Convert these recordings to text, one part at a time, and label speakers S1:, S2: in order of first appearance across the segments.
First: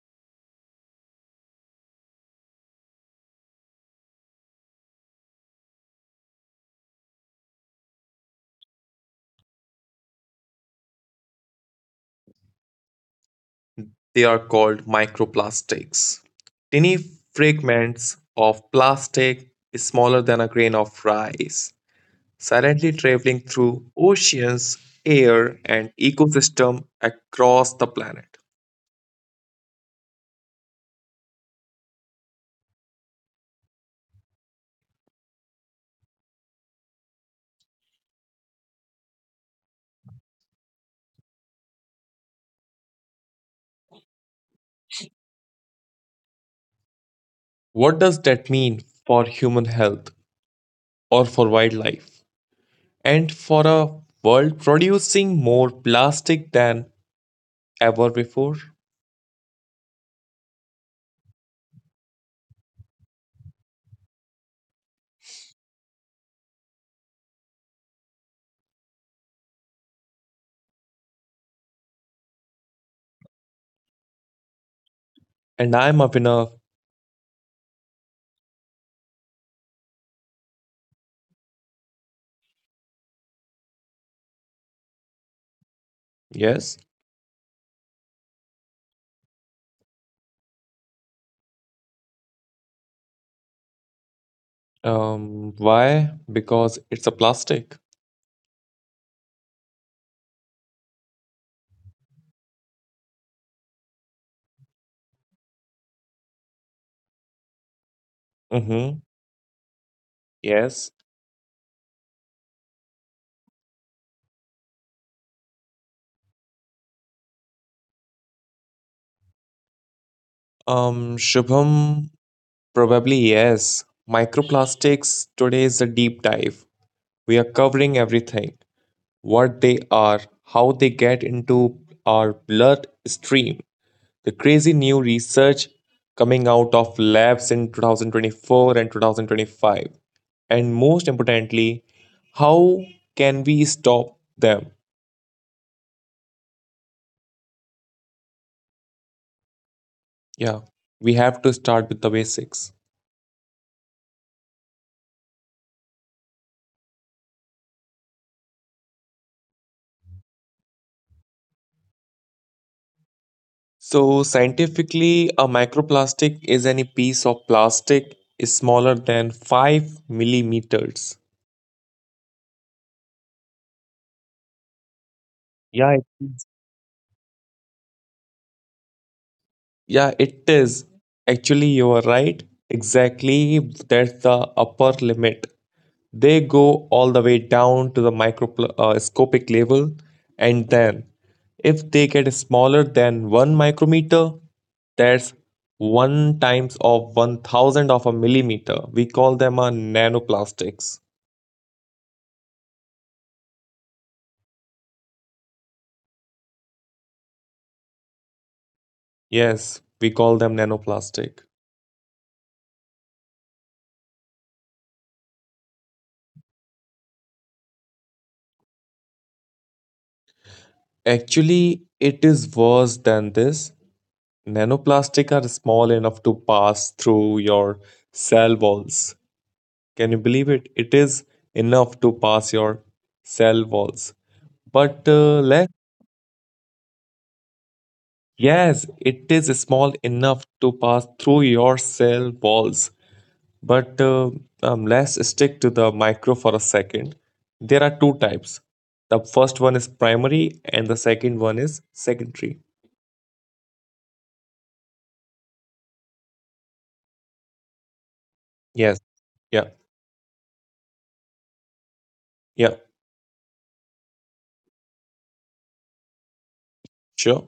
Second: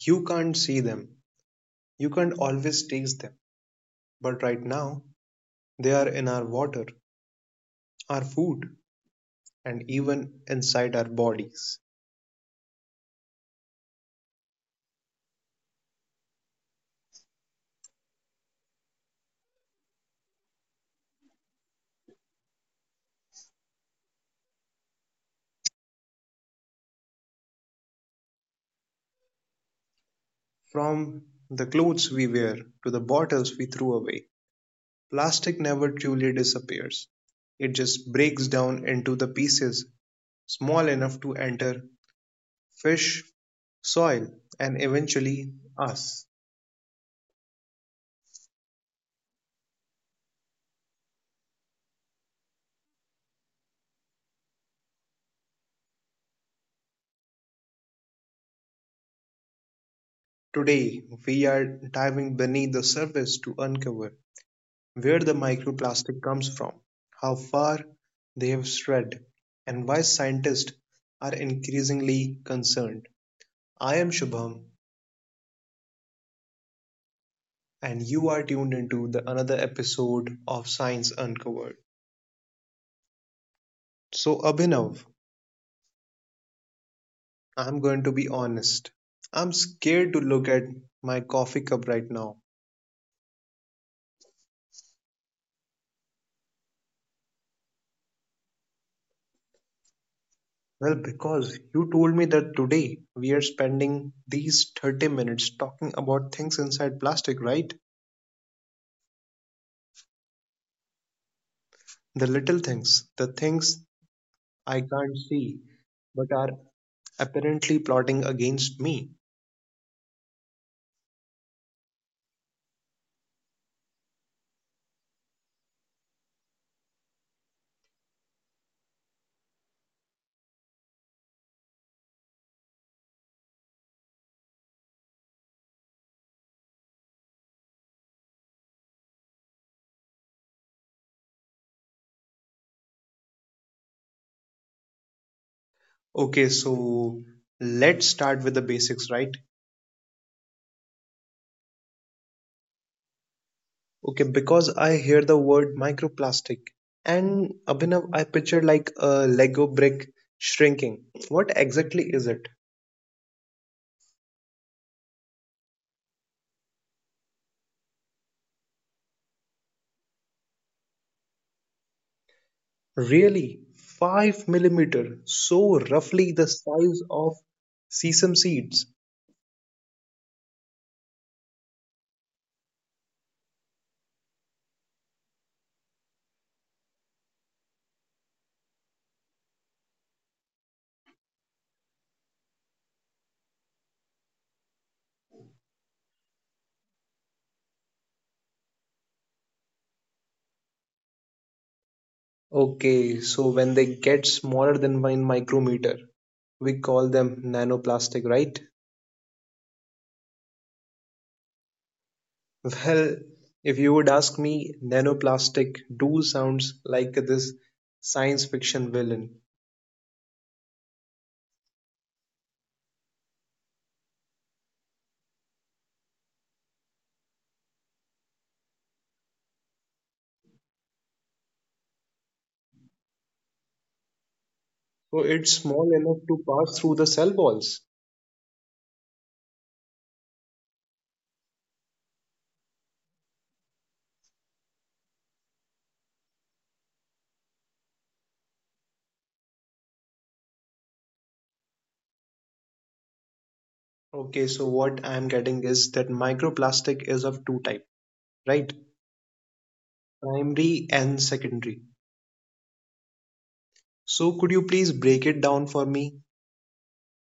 S1: You can't see them. You can't always taste them. But right now, they are in our water, our food, and even inside our bodies.
S2: They are called microplastics. Tiny fragments of plastic smaller than a grain of rice, silently traveling through oceans, air, and ecosystem across the planet.
S1: From the clothes we wear to the bottles we threw away, plastic never truly disappears. It just breaks down into the pieces small enough to enter fish, soil, and eventually us.
S2: What does that mean for human health or for wildlife? And for a world producing more plastic than ever before?
S1: Today, we are diving beneath the surface to uncover where the microplastic comes from, how far they have spread, and why scientists are increasingly concerned. I am Shubham,
S2: And I'm a winner.
S1: and you are tuned into the another episode of Science Uncovered. So, Abhinav,
S2: Yes.
S1: I'm going to be honest. I'm scared to look at my coffee cup right now.
S2: Why? Because it's a plastic.
S1: Well, because you told me that today we are spending these 30 minutes talking about things inside plastic, right?
S2: Mm-hmm. Yes.
S1: The little things, the things I can't see, but are apparently plotting against me.
S2: Shubham, probably yes. Microplastics today is a deep dive. We are covering everything what they are, how they get into our blood stream, the crazy new research coming out of labs in 2024 and 2025, and most importantly, how can we stop them?
S1: Okay, so let's start with the basics, right?
S2: Yeah, we have to start with the basics.
S1: Okay, because I hear the word microplastic and Abhinav, I picture like a Lego brick shrinking. What exactly is it?
S2: So, scientifically, a microplastic is any piece of plastic is smaller than 5 millimeters.
S1: Really? 5 millimeter,
S2: Yeah,
S1: so
S2: it is.
S1: roughly the size of sesame seeds.
S2: Yeah, it is. Actually, you are right. Exactly, that's the upper limit. They go all the way down to the microscopic level, and then if they get smaller than 1 micrometer, that's 1 times of 1000 of a millimeter. We call them a nanoplastics.
S1: Okay, so when they get smaller than 1 micrometer, we call them nanoplastic, right?
S2: Yes, we call them nanoplastic.
S1: Well, if you would ask me, nanoplastic do sounds like this science fiction villain.
S2: Actually, it is worse than this. Nanoplastic are small enough to pass through your cell walls. Can you believe it? It is enough to pass your cell walls. But
S1: So it's
S2: let
S1: small enough to pass through the cell walls.
S2: yes, it is small enough to pass through your cell walls. But Let's stick to the micro for a second. There are two types. The first one is primary, and the second one is secondary.
S1: Okay, so what I'm getting is that microplastic is of two type, right?
S2: Yes, yeah,
S1: Primary and secondary.
S2: yeah,
S1: So could you please break it down for me?
S2: sure.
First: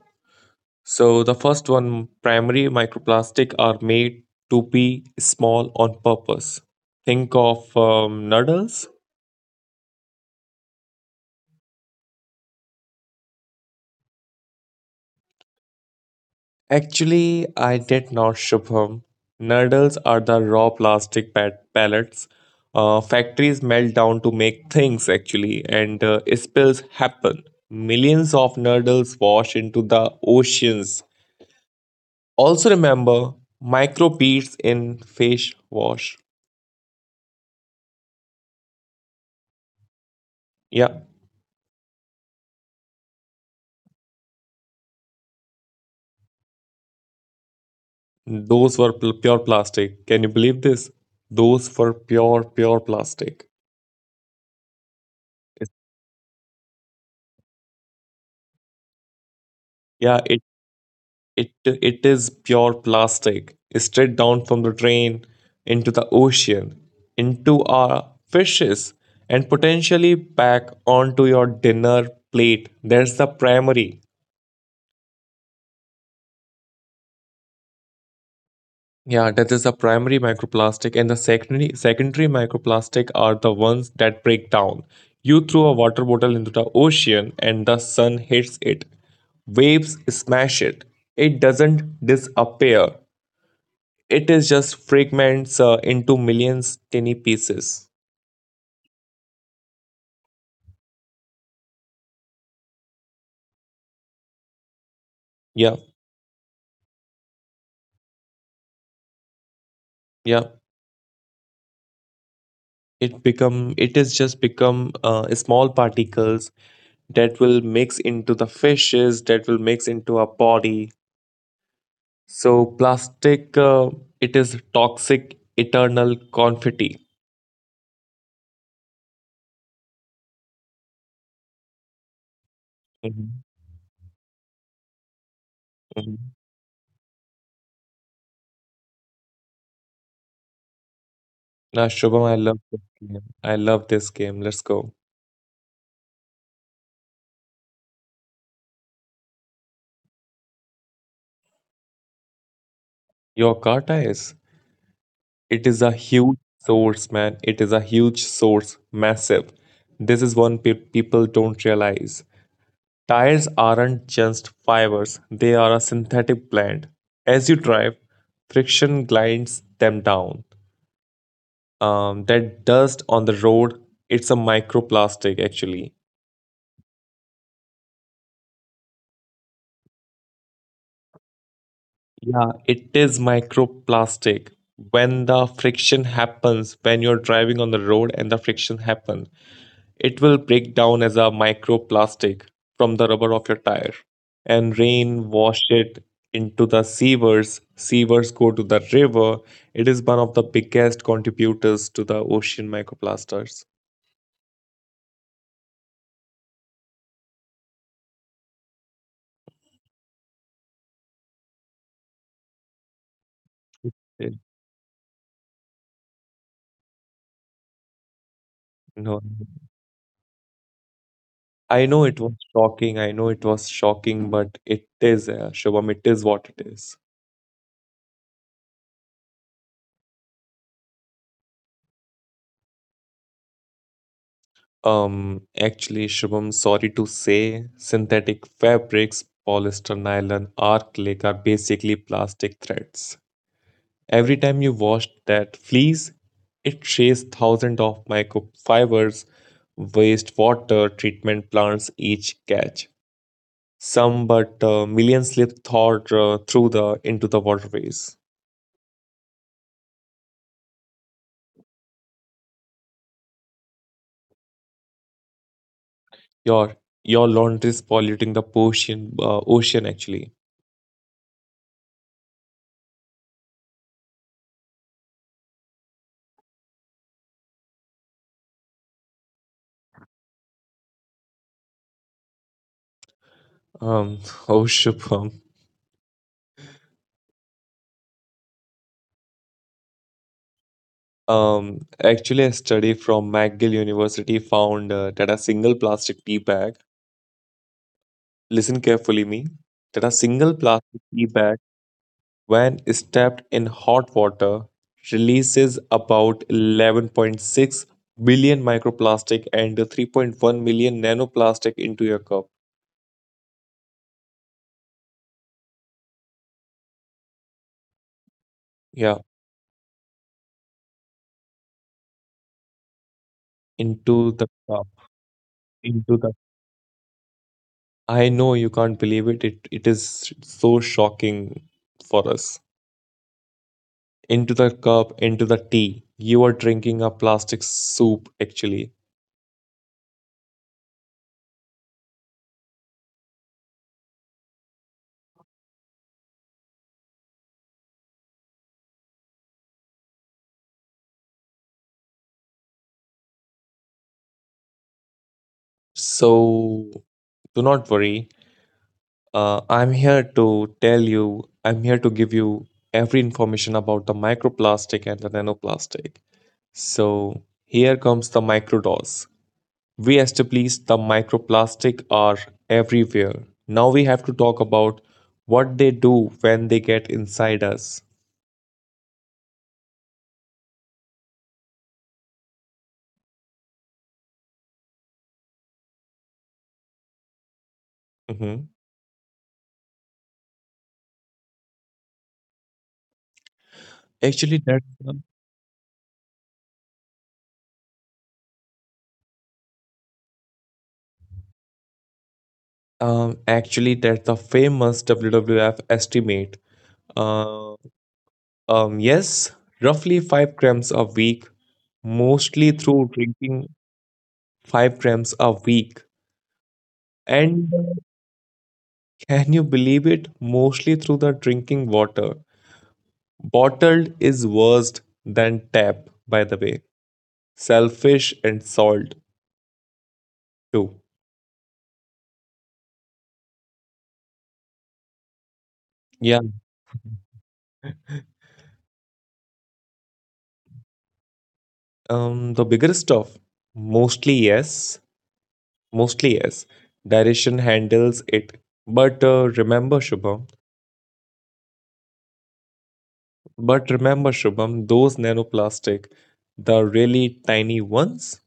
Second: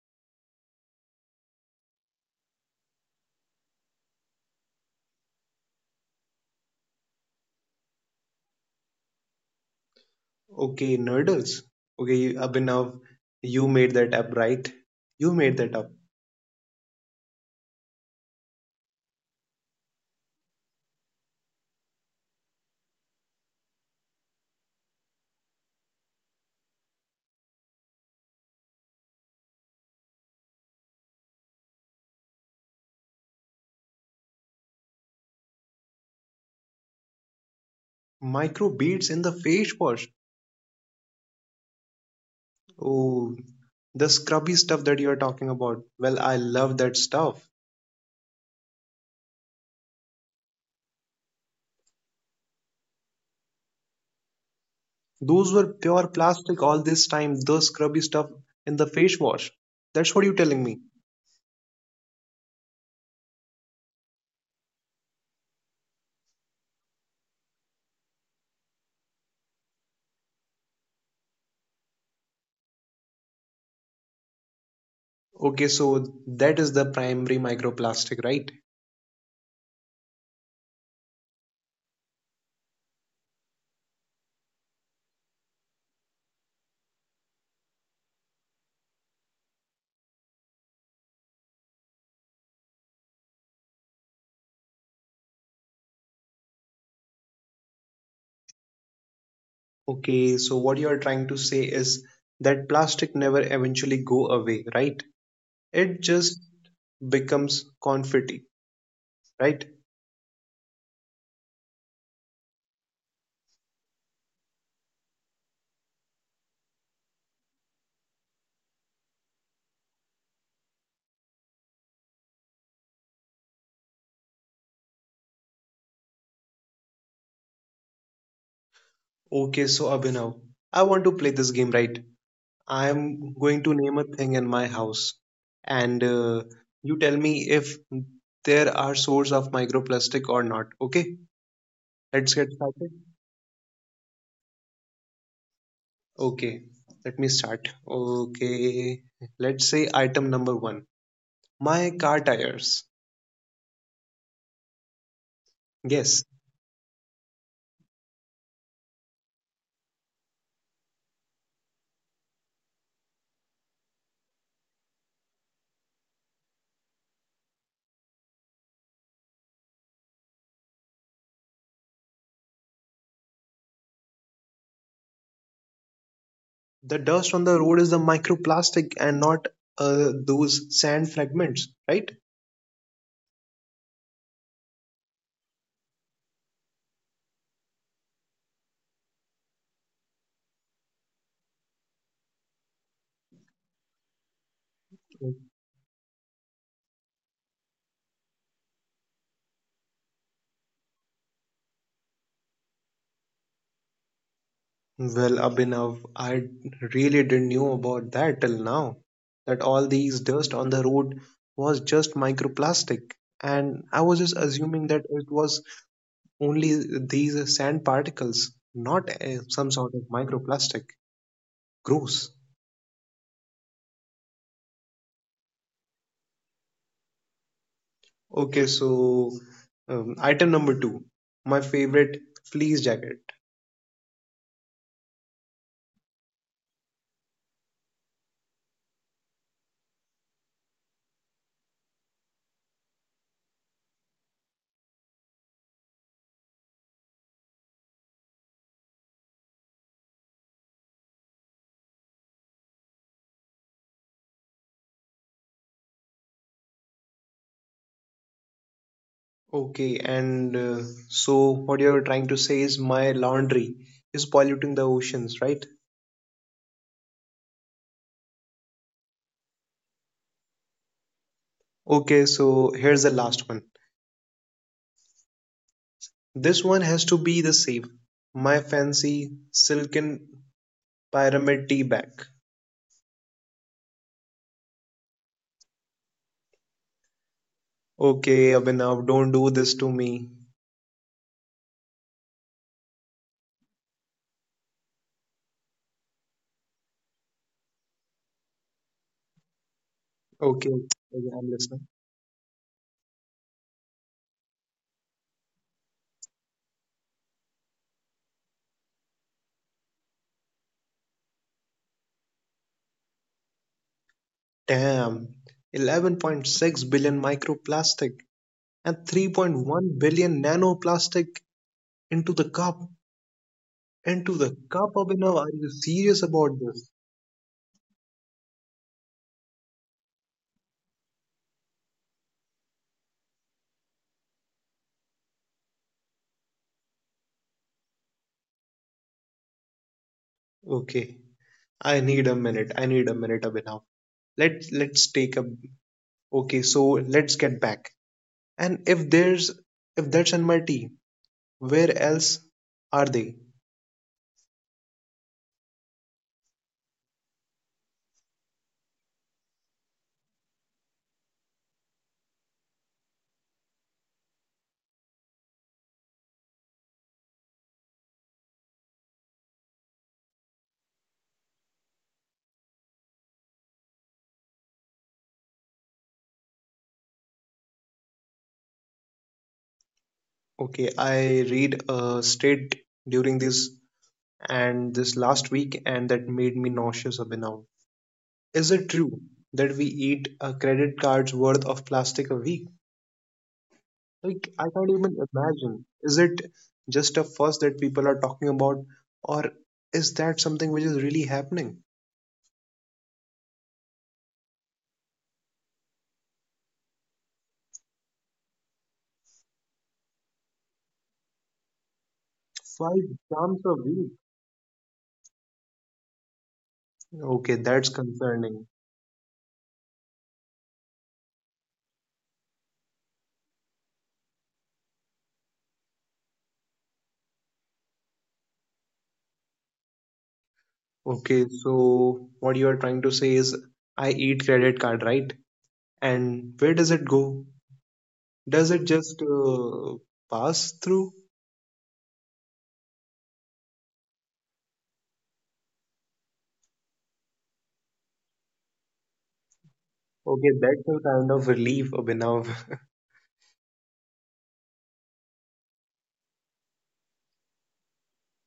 S2: So the first one, primary microplastic, are made to be small on purpose. Think of noodles
S1: Okay, nerdles. Okay, Abhinav, you made that up, right? You made that up.
S2: Actually, I did not, Shubham. Noodles are the raw plastic pellets. Factories melt down to make things, actually, and spills happen. Millions of noodles wash into the oceans. Also, remember microbeads in face wash.
S1: Micro beads in the face wash.
S2: Yeah,
S1: Oh, the scrubby stuff that you're talking about. Well, I love that stuff.
S2: those were pure plastic. Can you believe this? Those were pure plastic.
S1: Those
S2: It's-
S1: were pure plastic all this time, the scrubby stuff in the face wash. That's
S2: Yeah,
S1: what you're
S2: it
S1: telling me.
S2: It it is pure plastic, straight down from the train into the ocean, into our fishes, and potentially back onto your dinner plate. That's the primary.
S1: Okay, so that is the primary microplastic, right?
S2: Yeah, that is the primary microplastic, and the secondary microplastic are the ones that break down. You throw a water bottle into the ocean, and the sun hits it. Waves smash it. It doesn't disappear. It is just fragments into millions tiny pieces.
S1: Okay, so what you're trying to say is that plastic never eventually go away, right?
S2: yeah
S1: It just becomes confetti, right?
S2: yeah it is just become small particles that will mix into the fishes, that will mix into our body. So plastic, it is toxic eternal confetti.
S1: Okay, so Abhinav, I want to play this game, right? I'm
S2: hmm
S1: going to name a thing in my house, and
S2: hmm
S1: uh, you tell me if there are source of microplastic or not. Okay,
S2: now, Shubham,
S1: let's
S2: I
S1: get
S2: love this
S1: started.
S2: game, let's go.
S1: Okay, let me start. Okay, let's say item number one. My car tires.
S2: Your car tires. It is a
S1: Yes,
S2: huge source, man. It is a huge source, massive. This is one people don't realize. Tires aren't just fibers, they are a synthetic blend. As you drive, friction grinds them down. That dust on the road, it's a microplastic actually.
S1: the dust on the road is the microplastic and not those sand fragments, right?
S2: Yeah, it is microplastic. When the friction happens, when you're driving on the road and the friction happens, it will break down as a microplastic from the rubber of your tire. And rain wash it into the sewers. Sewers go to the river. It is one of the biggest contributors to the ocean microplasters.
S1: Well, Abhinav, I really didn't know about that till now. That all these dust on the road was just microplastic, and I was
S2: Eh,
S1: just assuming that it was only these sand particles, not
S2: No,
S1: some sort of microplastic.
S2: I know it
S1: Gross.
S2: was shocking. I know it was shocking, but it is, Shubham, it is what it is.
S1: Okay, so item number two, my favorite fleece jacket.
S2: Um, Actually, Shubham, sorry to say, synthetic fabrics, polyester, nylon, acrylic are basically plastic threads. Every time you wash that fleece, it shaves thousands of microfibers, wastewater treatment plants each catch. Some but millions slip thought through the into the waterways.
S1: Okay, and so what you're trying to say is my laundry is polluting the oceans, right?
S2: Your your laundry is polluting the ocean. Ocean actually.
S1: Okay, so here's the last one. This one has to be the same. My fancy silken pyramid tea bag.
S2: Um, oh Shubham.
S1: Okay, Abhinav, don't do this to me.
S2: Actually, a study from McGill University found that a single plastic tea bag. Listen carefully, me. That a single
S1: Okay,
S2: plastic tea
S1: okay, I'm
S2: bag
S1: listening.
S2: when stepped in hot water, releases about 11.6 billion microplastic and 3.1 million nanoplastic into your cup.
S1: Damn, 11.6 billion microplastic and
S2: Yeah,
S1: 3.1 billion nanoplastic into the cup.
S2: into
S1: Into
S2: the
S1: the
S2: cup.
S1: cup, Abhinav, are you
S2: Into
S1: serious
S2: the.
S1: about this?
S2: I know you can't believe it. It is so shocking for us. Into the cup, into the tea. You are drinking a plastic soup, actually.
S1: Okay, I need a minute. I need a minute, Abhinav. Let's take a okay, so let's get back. And if that's in my tea, where else are they?
S2: So do not worry. I'm here to tell you, I'm here to give you every information about the microplastic and the nanoplastic. So, here comes the microdose. We established the microplastic are everywhere. Now we have to talk about what they do when they get inside us.
S1: Okay, I read a state during this and this last week and that made me nauseous up now.
S2: Mhm.
S1: Is it true that we eat a credit card's worth of plastic a week? Like
S2: Actually,
S1: I
S2: that's
S1: can't even
S2: the-
S1: imagine. Is it just a fuss that people are talking about or is that something which is really happening?
S2: Actually, that's the famous WWF estimate. Uh, yes, roughly 5 grams a week, mostly
S1: Five
S2: through drinking
S1: grams a week.
S2: 5 grams a week.
S1: Okay,
S2: And
S1: that's concerning.
S2: Can you believe it? Mostly through the drinking water. Bottled is worse than tap, by the way. Selfish and salt too.
S1: Okay, so what you are trying to say is I eat credit card, right?
S2: Yeah.
S1: And where does it go? Does it just pass through?
S2: The bigger stuff, mostly yes, mostly yes. Direction handles it. But uh, remember, Shubham,
S1: Okay, that's a kind of relief, Abhinav.
S2: But remember, Shubham, those nanoplastic, the really tiny ones,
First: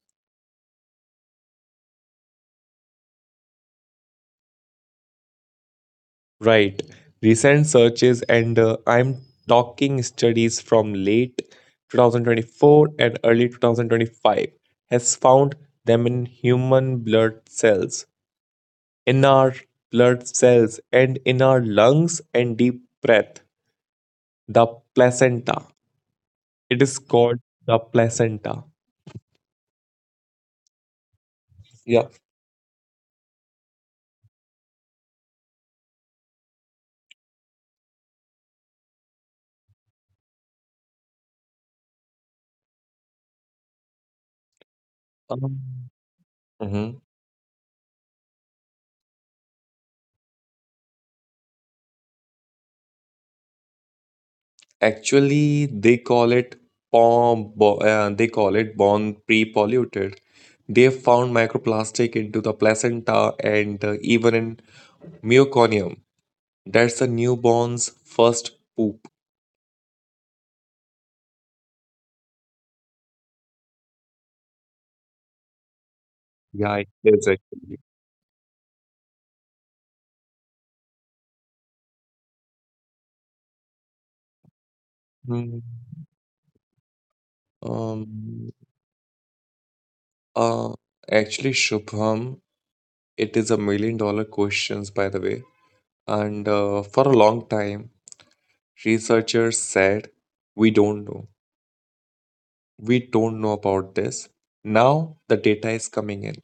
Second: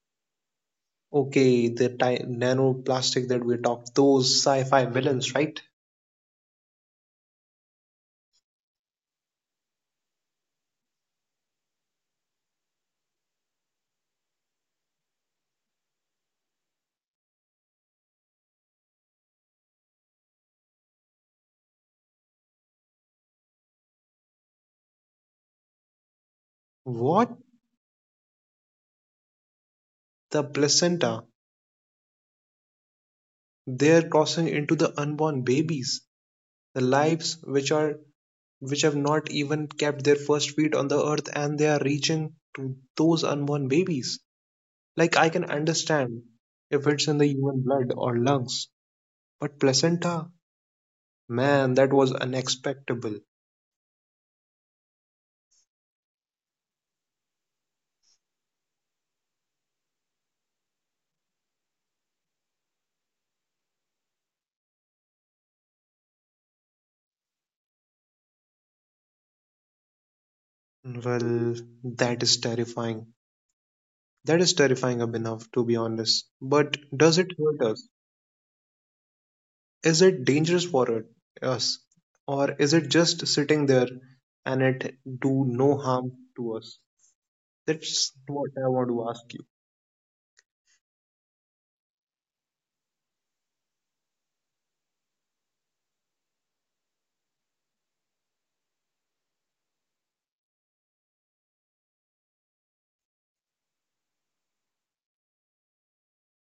S1: Okay, the ti nanoplastic that we talked, those sci-fi villains, right?
S2: right? Recent searches, and I'm talking studies from late 2024 and early 2025, has found them in human blood cells, in our blood cells, and in our lungs and deep breath. The placenta. It is
S1: What?
S2: called the placenta.
S1: The placenta.
S2: Yeah.
S1: They're crossing into the unborn babies, the lives which have not even kept their first feet on the earth, and they are reaching to those unborn babies. Like, I can
S2: Um,
S1: understand if it's in the human blood or lungs, but placenta? Man, that was unexpectable.
S2: Actually, they call it they call it born pre-polluted. They have found microplastic into the placenta and even in meconium. That's a newborn's first poop.
S1: Well, that is terrifying. That is terrifying enough, to be honest. But
S2: Yeah, it
S1: does it
S2: is
S1: hurt
S2: actually.
S1: us? Is it dangerous us? Or is it just sitting there and it do
S2: Hmm.
S1: no harm to us? That's what
S2: Um,
S1: I want to ask you.
S2: uh, Actually, Shubham, it is a million dollar questions, by the way. And For a long time, researchers said we don't know. We don't know about this. Now the data is coming in.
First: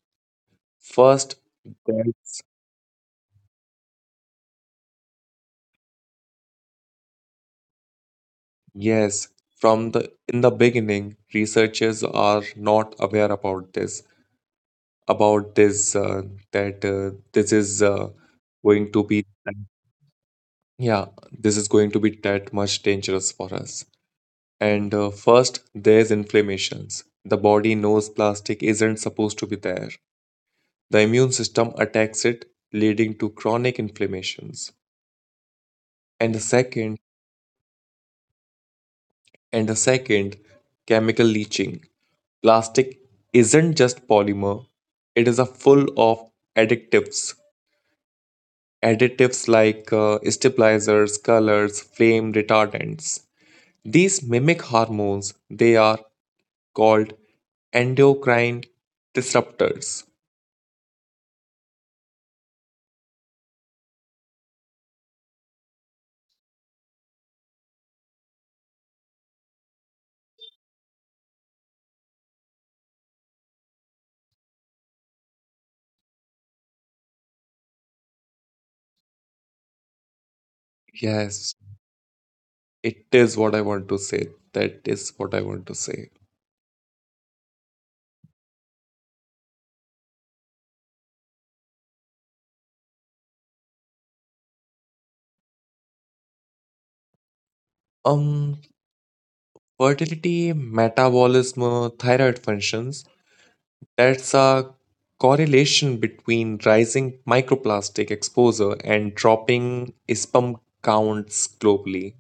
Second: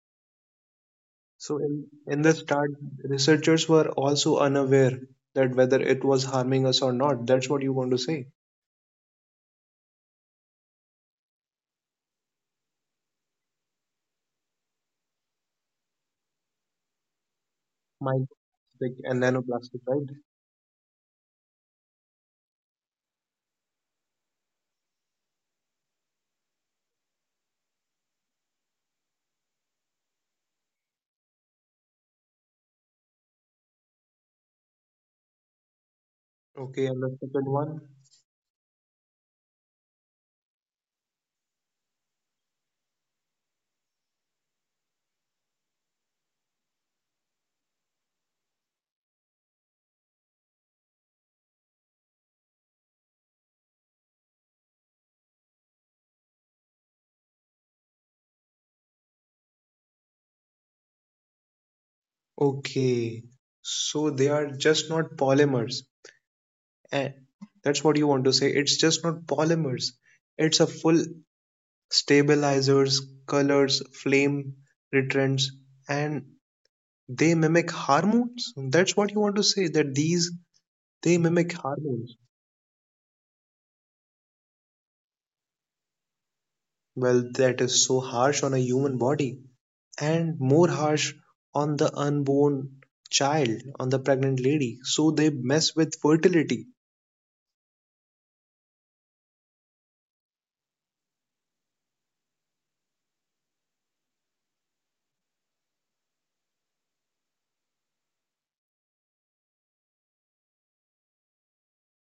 S2: First,
S1: So in the
S2: that's
S1: start, researchers were also unaware that whether it was harming us or not. That's what you want to say.
S2: Yes, from the in the beginning, researchers are not aware about this that this is going
S1: Microplastic
S2: to
S1: and
S2: be
S1: nanoplastic, right?
S2: yeah, this is going to be that much dangerous for us. And first, there's inflammations. The body knows plastic isn't supposed to be there. The immune system attacks it, leading to chronic inflammations. and the
S1: Okay,
S2: second
S1: and the second one.
S2: and the second, chemical leaching. Plastic isn't just polymer, it is a full of additives additives like stabilizers, colors, flame retardants. These mimic hormones. They are called endocrine disruptors.
S1: Okay. So they are just not polymers. And that's what you want to say. It's just not polymers. It's a full stabilizers, colors, flame retrants, and they mimic hormones. That's what you want to say, that these they
S2: Yes,
S1: mimic hormones.
S2: it is what I want to say. That is what I want to say
S1: Well, that is so harsh on a human body, and more harsh on the unborn child, on the pregnant lady. So they mess with fertility.
S2: Um, fertility, metabolism, thyroid functions. That's a correlation between rising microplastic exposure and dropping ISPM counts globally.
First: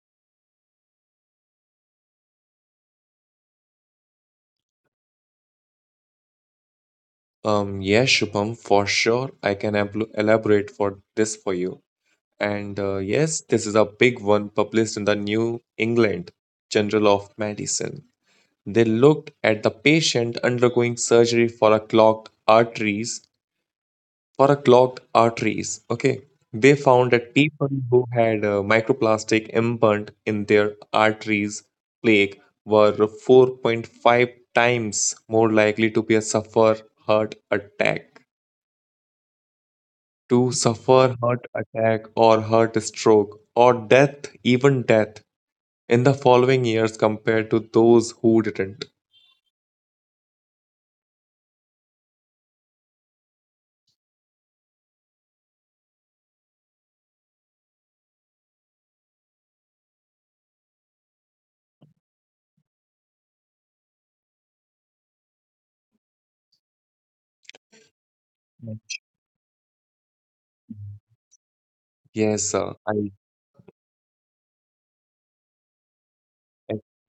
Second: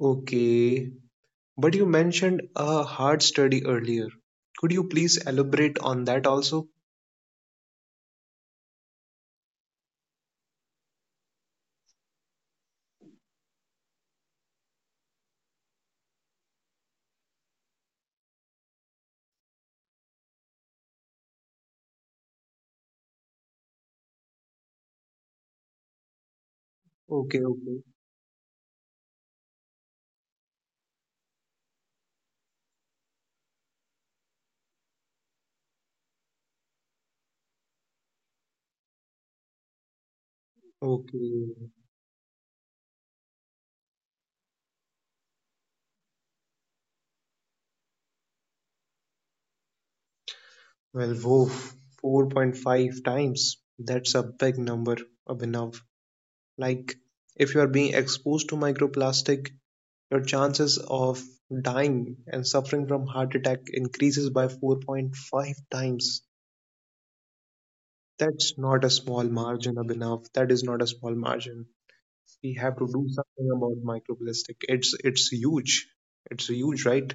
S1: Okay, but you mentioned a heart study earlier. Could you please elaborate on that also?
S2: Yes, Shubham, for sure. I can elaborate for this for you. And Yes, this is a big one published in the New England Journal of Medicine. They looked at the patient undergoing surgery for a clogged arteries. Okay, they found that
S1: Okay,
S2: people
S1: okay,
S2: who had microplastic implant in their arteries plaque were 4.5 times more likely to be a suffer heart attack, to suffer heart
S1: okay.
S2: attack or heart stroke or death, even death in the following years compared to those who didn't.
S1: Well, whoa, 4.5 times. That's a big number, Abhinav. Like, if you are being exposed to microplastic, your chances of dying and suffering from heart attack increases by 4.5 times. That's not a small margin, Abhinav. That is not a small margin.
S2: Yes,
S1: We have
S2: sir.
S1: to do
S2: I
S1: something about microplastic. It's huge. It's huge,
S2: agree.
S1: right?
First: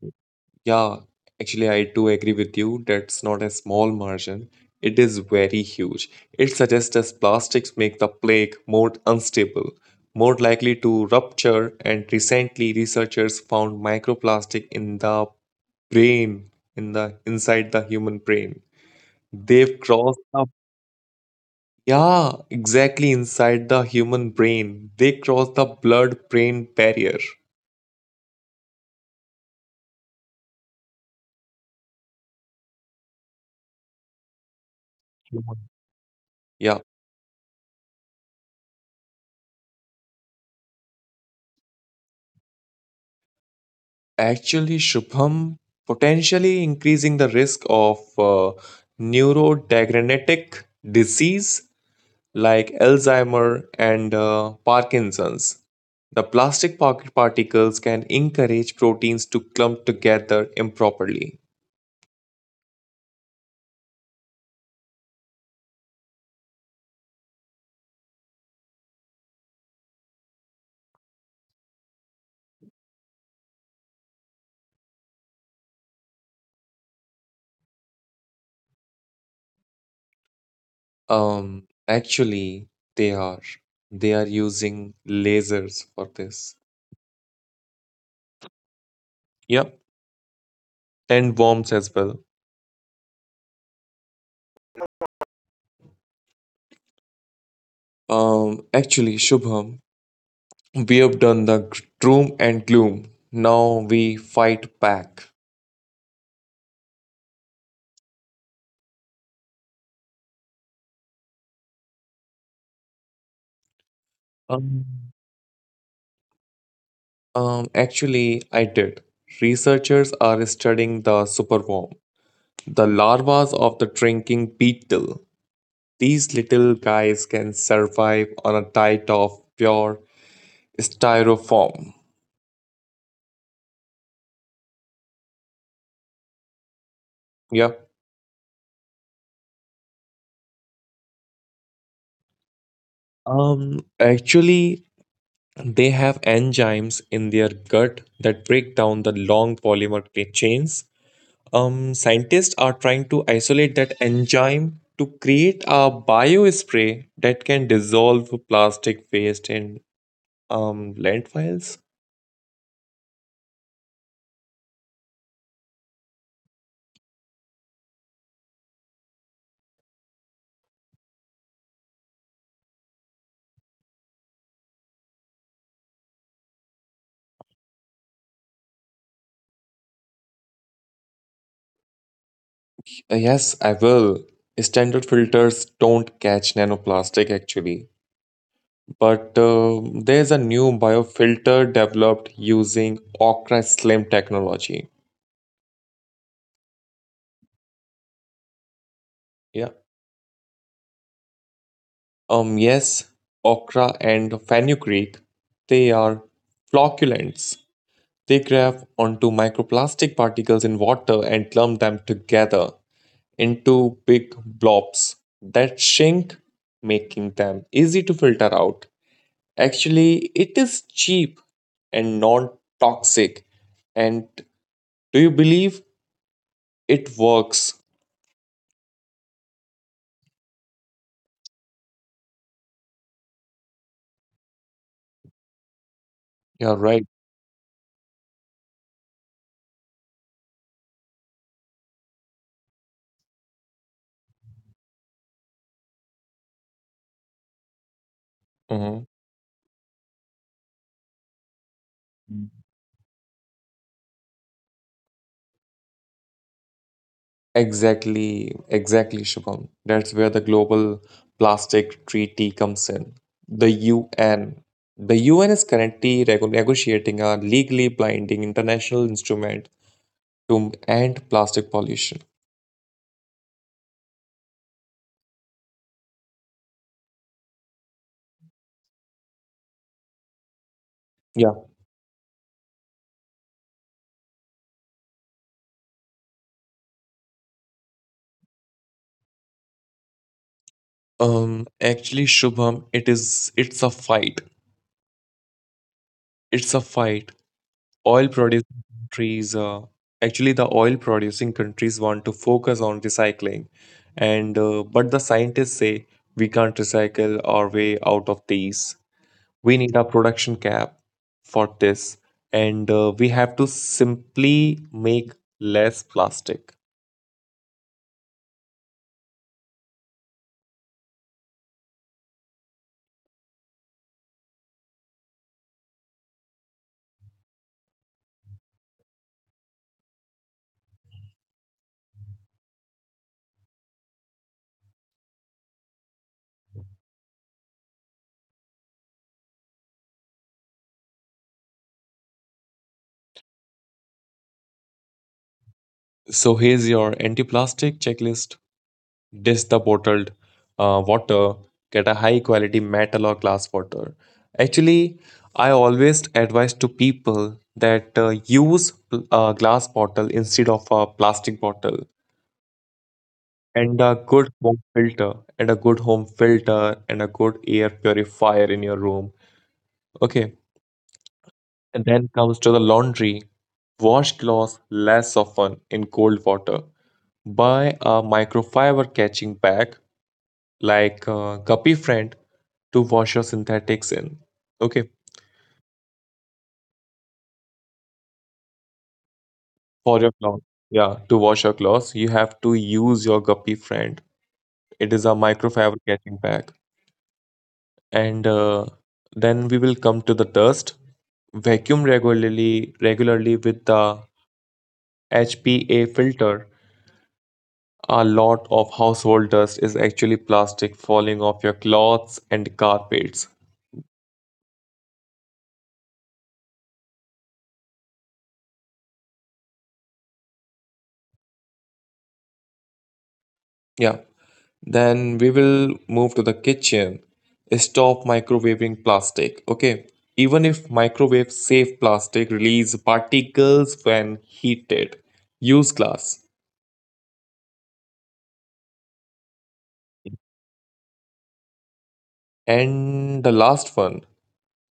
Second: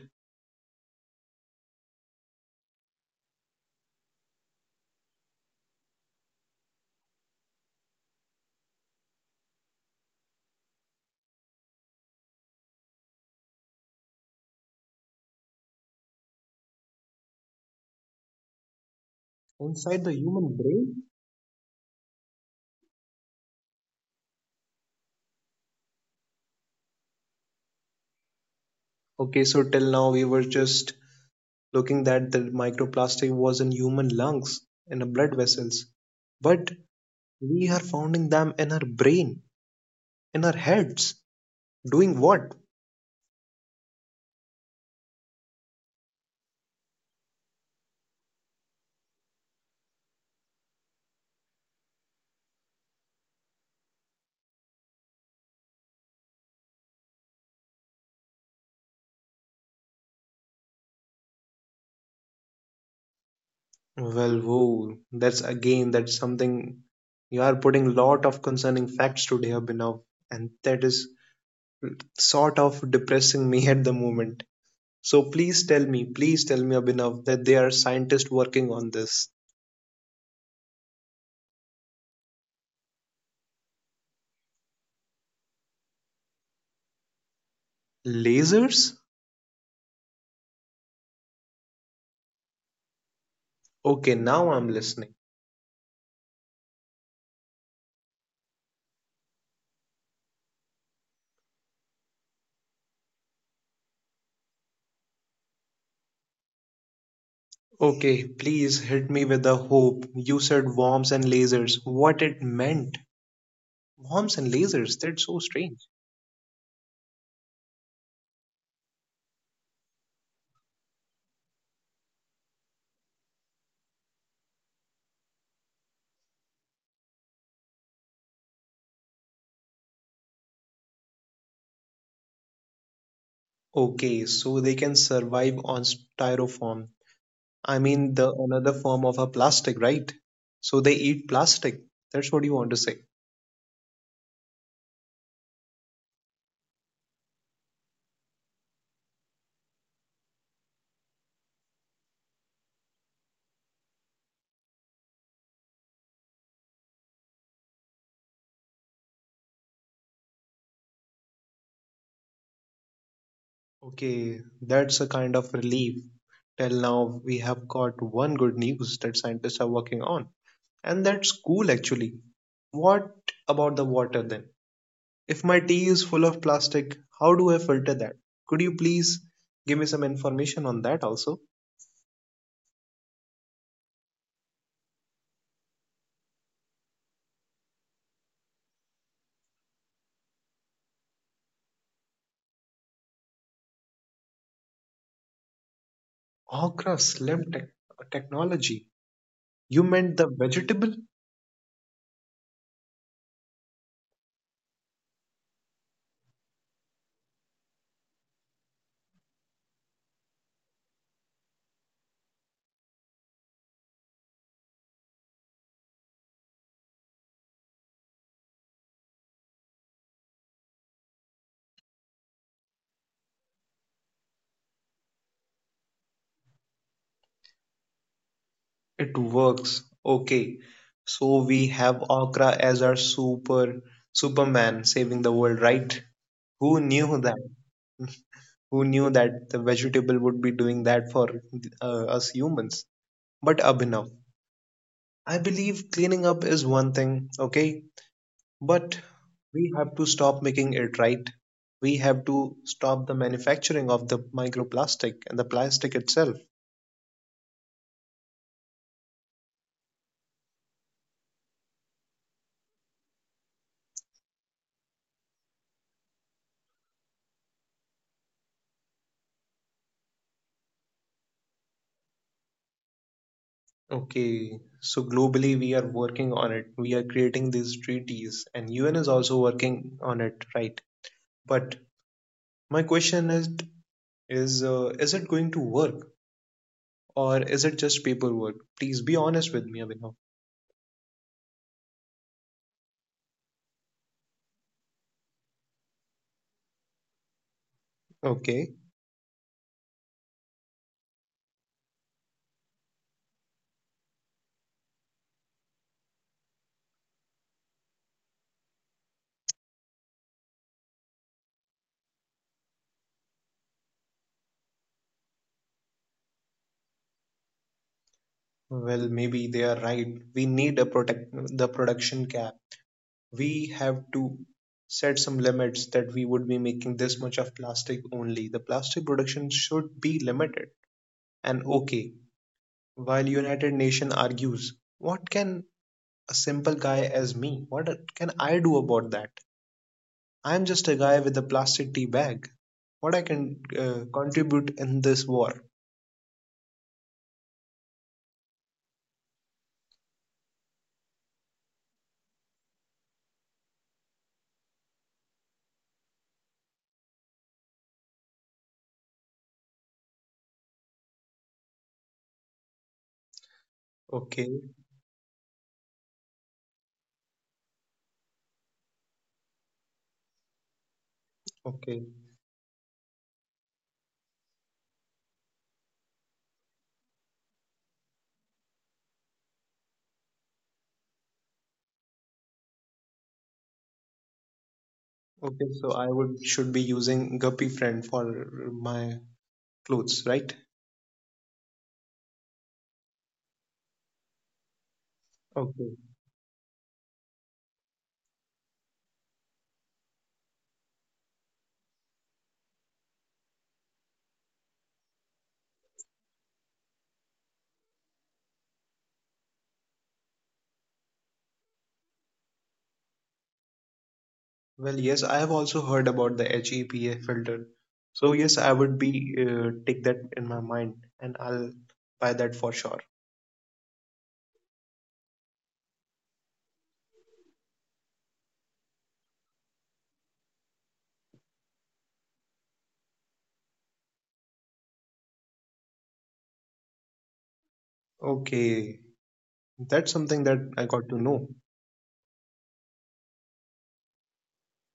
S2: Yeah, actually, I do agree with you. That's not a small margin. It is very huge. It suggests us plastics make the plague more unstable, more likely to rupture, and recently researchers found microplastic in the brain, in the inside the human brain. They've
S1: Inside the
S2: crossed the
S1: human brain.
S2: Yeah, exactly inside the human brain. They cross the blood-brain barrier.
S1: Okay, so till now we were just looking that the microplastic was in human lungs, in the blood
S2: Human.
S1: vessels. But
S2: Yeah.
S1: we are finding them in our brain, in our heads. Doing what?
S2: Actually, Shubham, potentially increasing the risk of neurodegenerative disease like Alzheimer and Parkinson's. The plastic pocket particles can encourage proteins to clump together improperly.
S1: Well, whoa, that's again, that's something you are putting lot of concerning facts today, Abhinav, and that is sort of depressing me at the moment. So please tell me, Abhinav, that there are scientists working on this.
S2: Actually, they are. They are using lasers for this.
S1: Lasers?
S2: Yep, and bombs as well.
S1: Okay, now I'm listening.
S2: Actually, Shubham, we have done the doom and gloom. Now we fight back.
S1: Okay, please hit me with the hope. You said worms and lasers. What it meant? Worms and
S2: Um,
S1: lasers, that's so strange.
S2: Actually, I did. Researchers are studying the superworm, the larvas of the drinking beetle. These little guys can survive on a diet of pure styrofoam.
S1: Okay, so they can survive on styrofoam. I
S2: Yep.
S1: mean the another form of a plastic, right? So they eat plastic. That's what you want to say.
S2: Actually, they have enzymes in their gut that break down the long polymer chains. Scientists are trying to isolate that enzyme to create a biospray that can dissolve plastic waste in landfills.
S1: Okay, that's a kind of relief. Till now, we have got one good news that scientists are working on, and that's cool actually. What about the water then? If my tea is full of plastic, how do I filter that? Could you please give me some information on that also?
S2: Yes, I will. Standard filters don't catch nanoplastic actually, but there's a new biofilter developed using Okra Slim technology.
S1: Okra slim technology.
S2: Yeah.
S1: You meant the vegetable?
S2: Yes, Okra and fenugreek, they are flocculants. They grab onto microplastic particles in water and clump them together into big blobs that shrink, making them easy to filter out. Actually, it is cheap and non toxic. And do you believe it works?
S1: It works. Okay. So we have Okra as our super Superman saving the world, right?
S2: You're
S1: Who
S2: right.
S1: knew that? Who knew that the vegetable would be doing that for us humans? But Abhinav, I believe cleaning up is one thing, okay? But
S2: Mhm.
S1: we have to stop making it right. We have to stop the manufacturing of the microplastic and the plastic itself.
S2: Exactly, Shubham. That's where the Global Plastic Treaty comes in. The UN. The UN is currently negotiating a legally binding international instrument to end plastic pollution.
S1: Okay, so globally we are working on it. We are creating these treaties, and UN is also working on it, right?
S2: Yeah.
S1: But my question is, is it going to work or is it just paperwork? Please be honest with me, Abhinav.
S2: Actually, Shubham, it's a fight. It's a fight. Oil
S1: Okay,
S2: producing countries, actually the oil producing countries want to focus on recycling, and but the scientists say we can't recycle our way out of these. We need a production cap for this, and we have to simply make less plastic.
S1: well maybe they are right. We need a protect the production cap. We have to set some limits that we would be making this much of plastic only. The plastic production should be limited. And okay, while United Nation argues, what can a simple guy as me, what can I do about that? I am just a guy with a plastic tea bag. What I can contribute in this war?
S2: So here's your anti-plastic checklist. Dish the bottled water, get a high quality metal or glass water. Actually, I always advise to people that use a glass bottle instead of a plastic bottle and a good
S1: Okay,
S2: home filter and a good air purifier in your room. Okay,
S1: okay,
S2: and then comes to the laundry. Wash clothes less often in cold water. Buy a microfiber catching bag like Guppy Friend to wash your synthetics in. Okay,
S1: okay. So I would should be using Guppy Friend for my
S2: for
S1: clothes,
S2: your
S1: right?
S2: cloth, yeah, to wash your clothes, you have to use your guppy friend. It is a
S1: Okay.
S2: microfabricating bag. And Then we will come to the dust. Regularly with the HPA filter. A lot of household dust is actually plastic falling off your clothes and carpets.
S1: Well, yes, I have also heard about the HEPA filter. So yes, I would be take that in my mind, and I'll buy that for sure.
S2: Yeah, then we will move to the kitchen. Stop microwaving plastic. Okay. Even if microwave safe plastic release particles when heated, use glass.
S1: Okay. That's something that I got to know.
S2: And the last one,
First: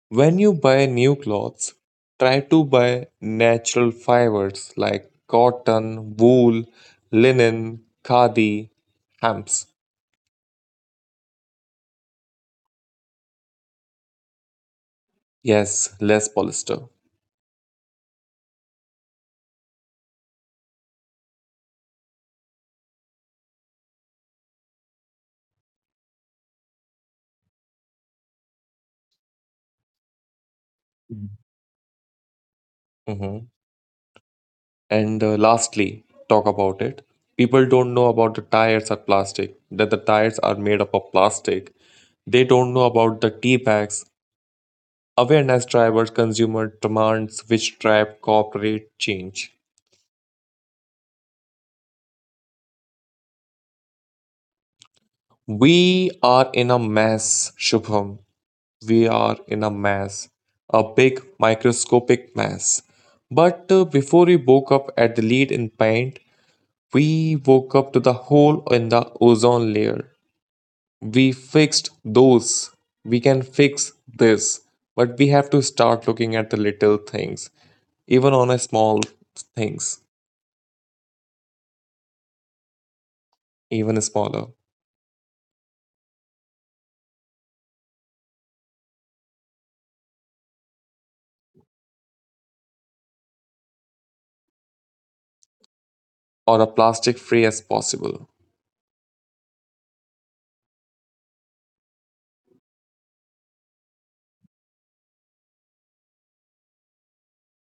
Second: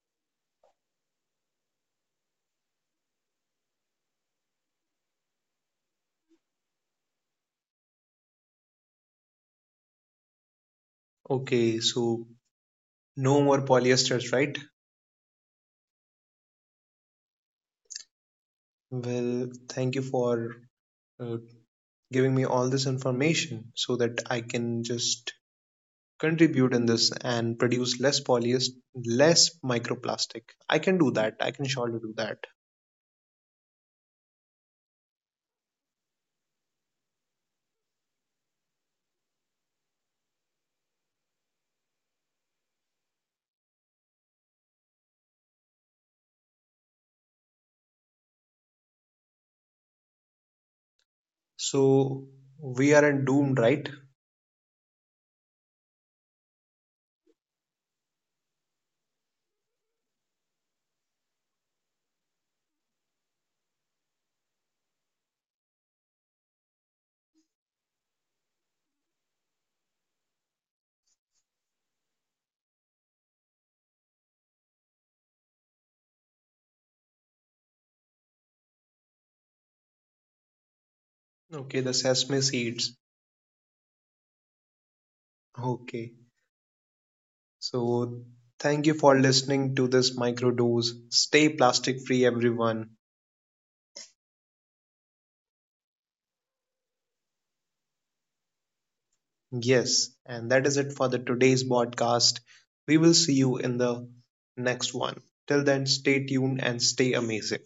S2: when you buy new clothes, try to buy natural fibers like cotton, wool, linen, khadi, hams.
S1: Okay, so no more polyesters, right?
S2: Yes, less polyester.
S1: Well, thank you for uh, giving me all this information so that I can just contribute in this and produce less polyester, less microplastic. I can do that. I can surely do that.
S2: Mhm. And Lastly, talk about it. People don't know about the tires are plastic, that the tires are made up of plastic. They don't know about the tea bags, awareness drivers, consumer demands, which drive corporate change.
S1: So we aren't doomed, right?
S2: We are in a mess, Shubham. We are in a mess, a big microscopic mess. But Before we woke up at the lead in paint, we woke up to the hole in the ozone layer. We fixed those. We can fix this, but we have to start looking at the little things, even on a small things,
S1: Okay, the sesame seeds.
S2: even smaller,
S1: Okay, so thank you for listening to this microdose. Stay plastic free, everyone.
S2: or a plastic free as possible.
S1: Yes, and that is it for the today's podcast. We will see you in the next one. Till then, stay tuned and stay amazing.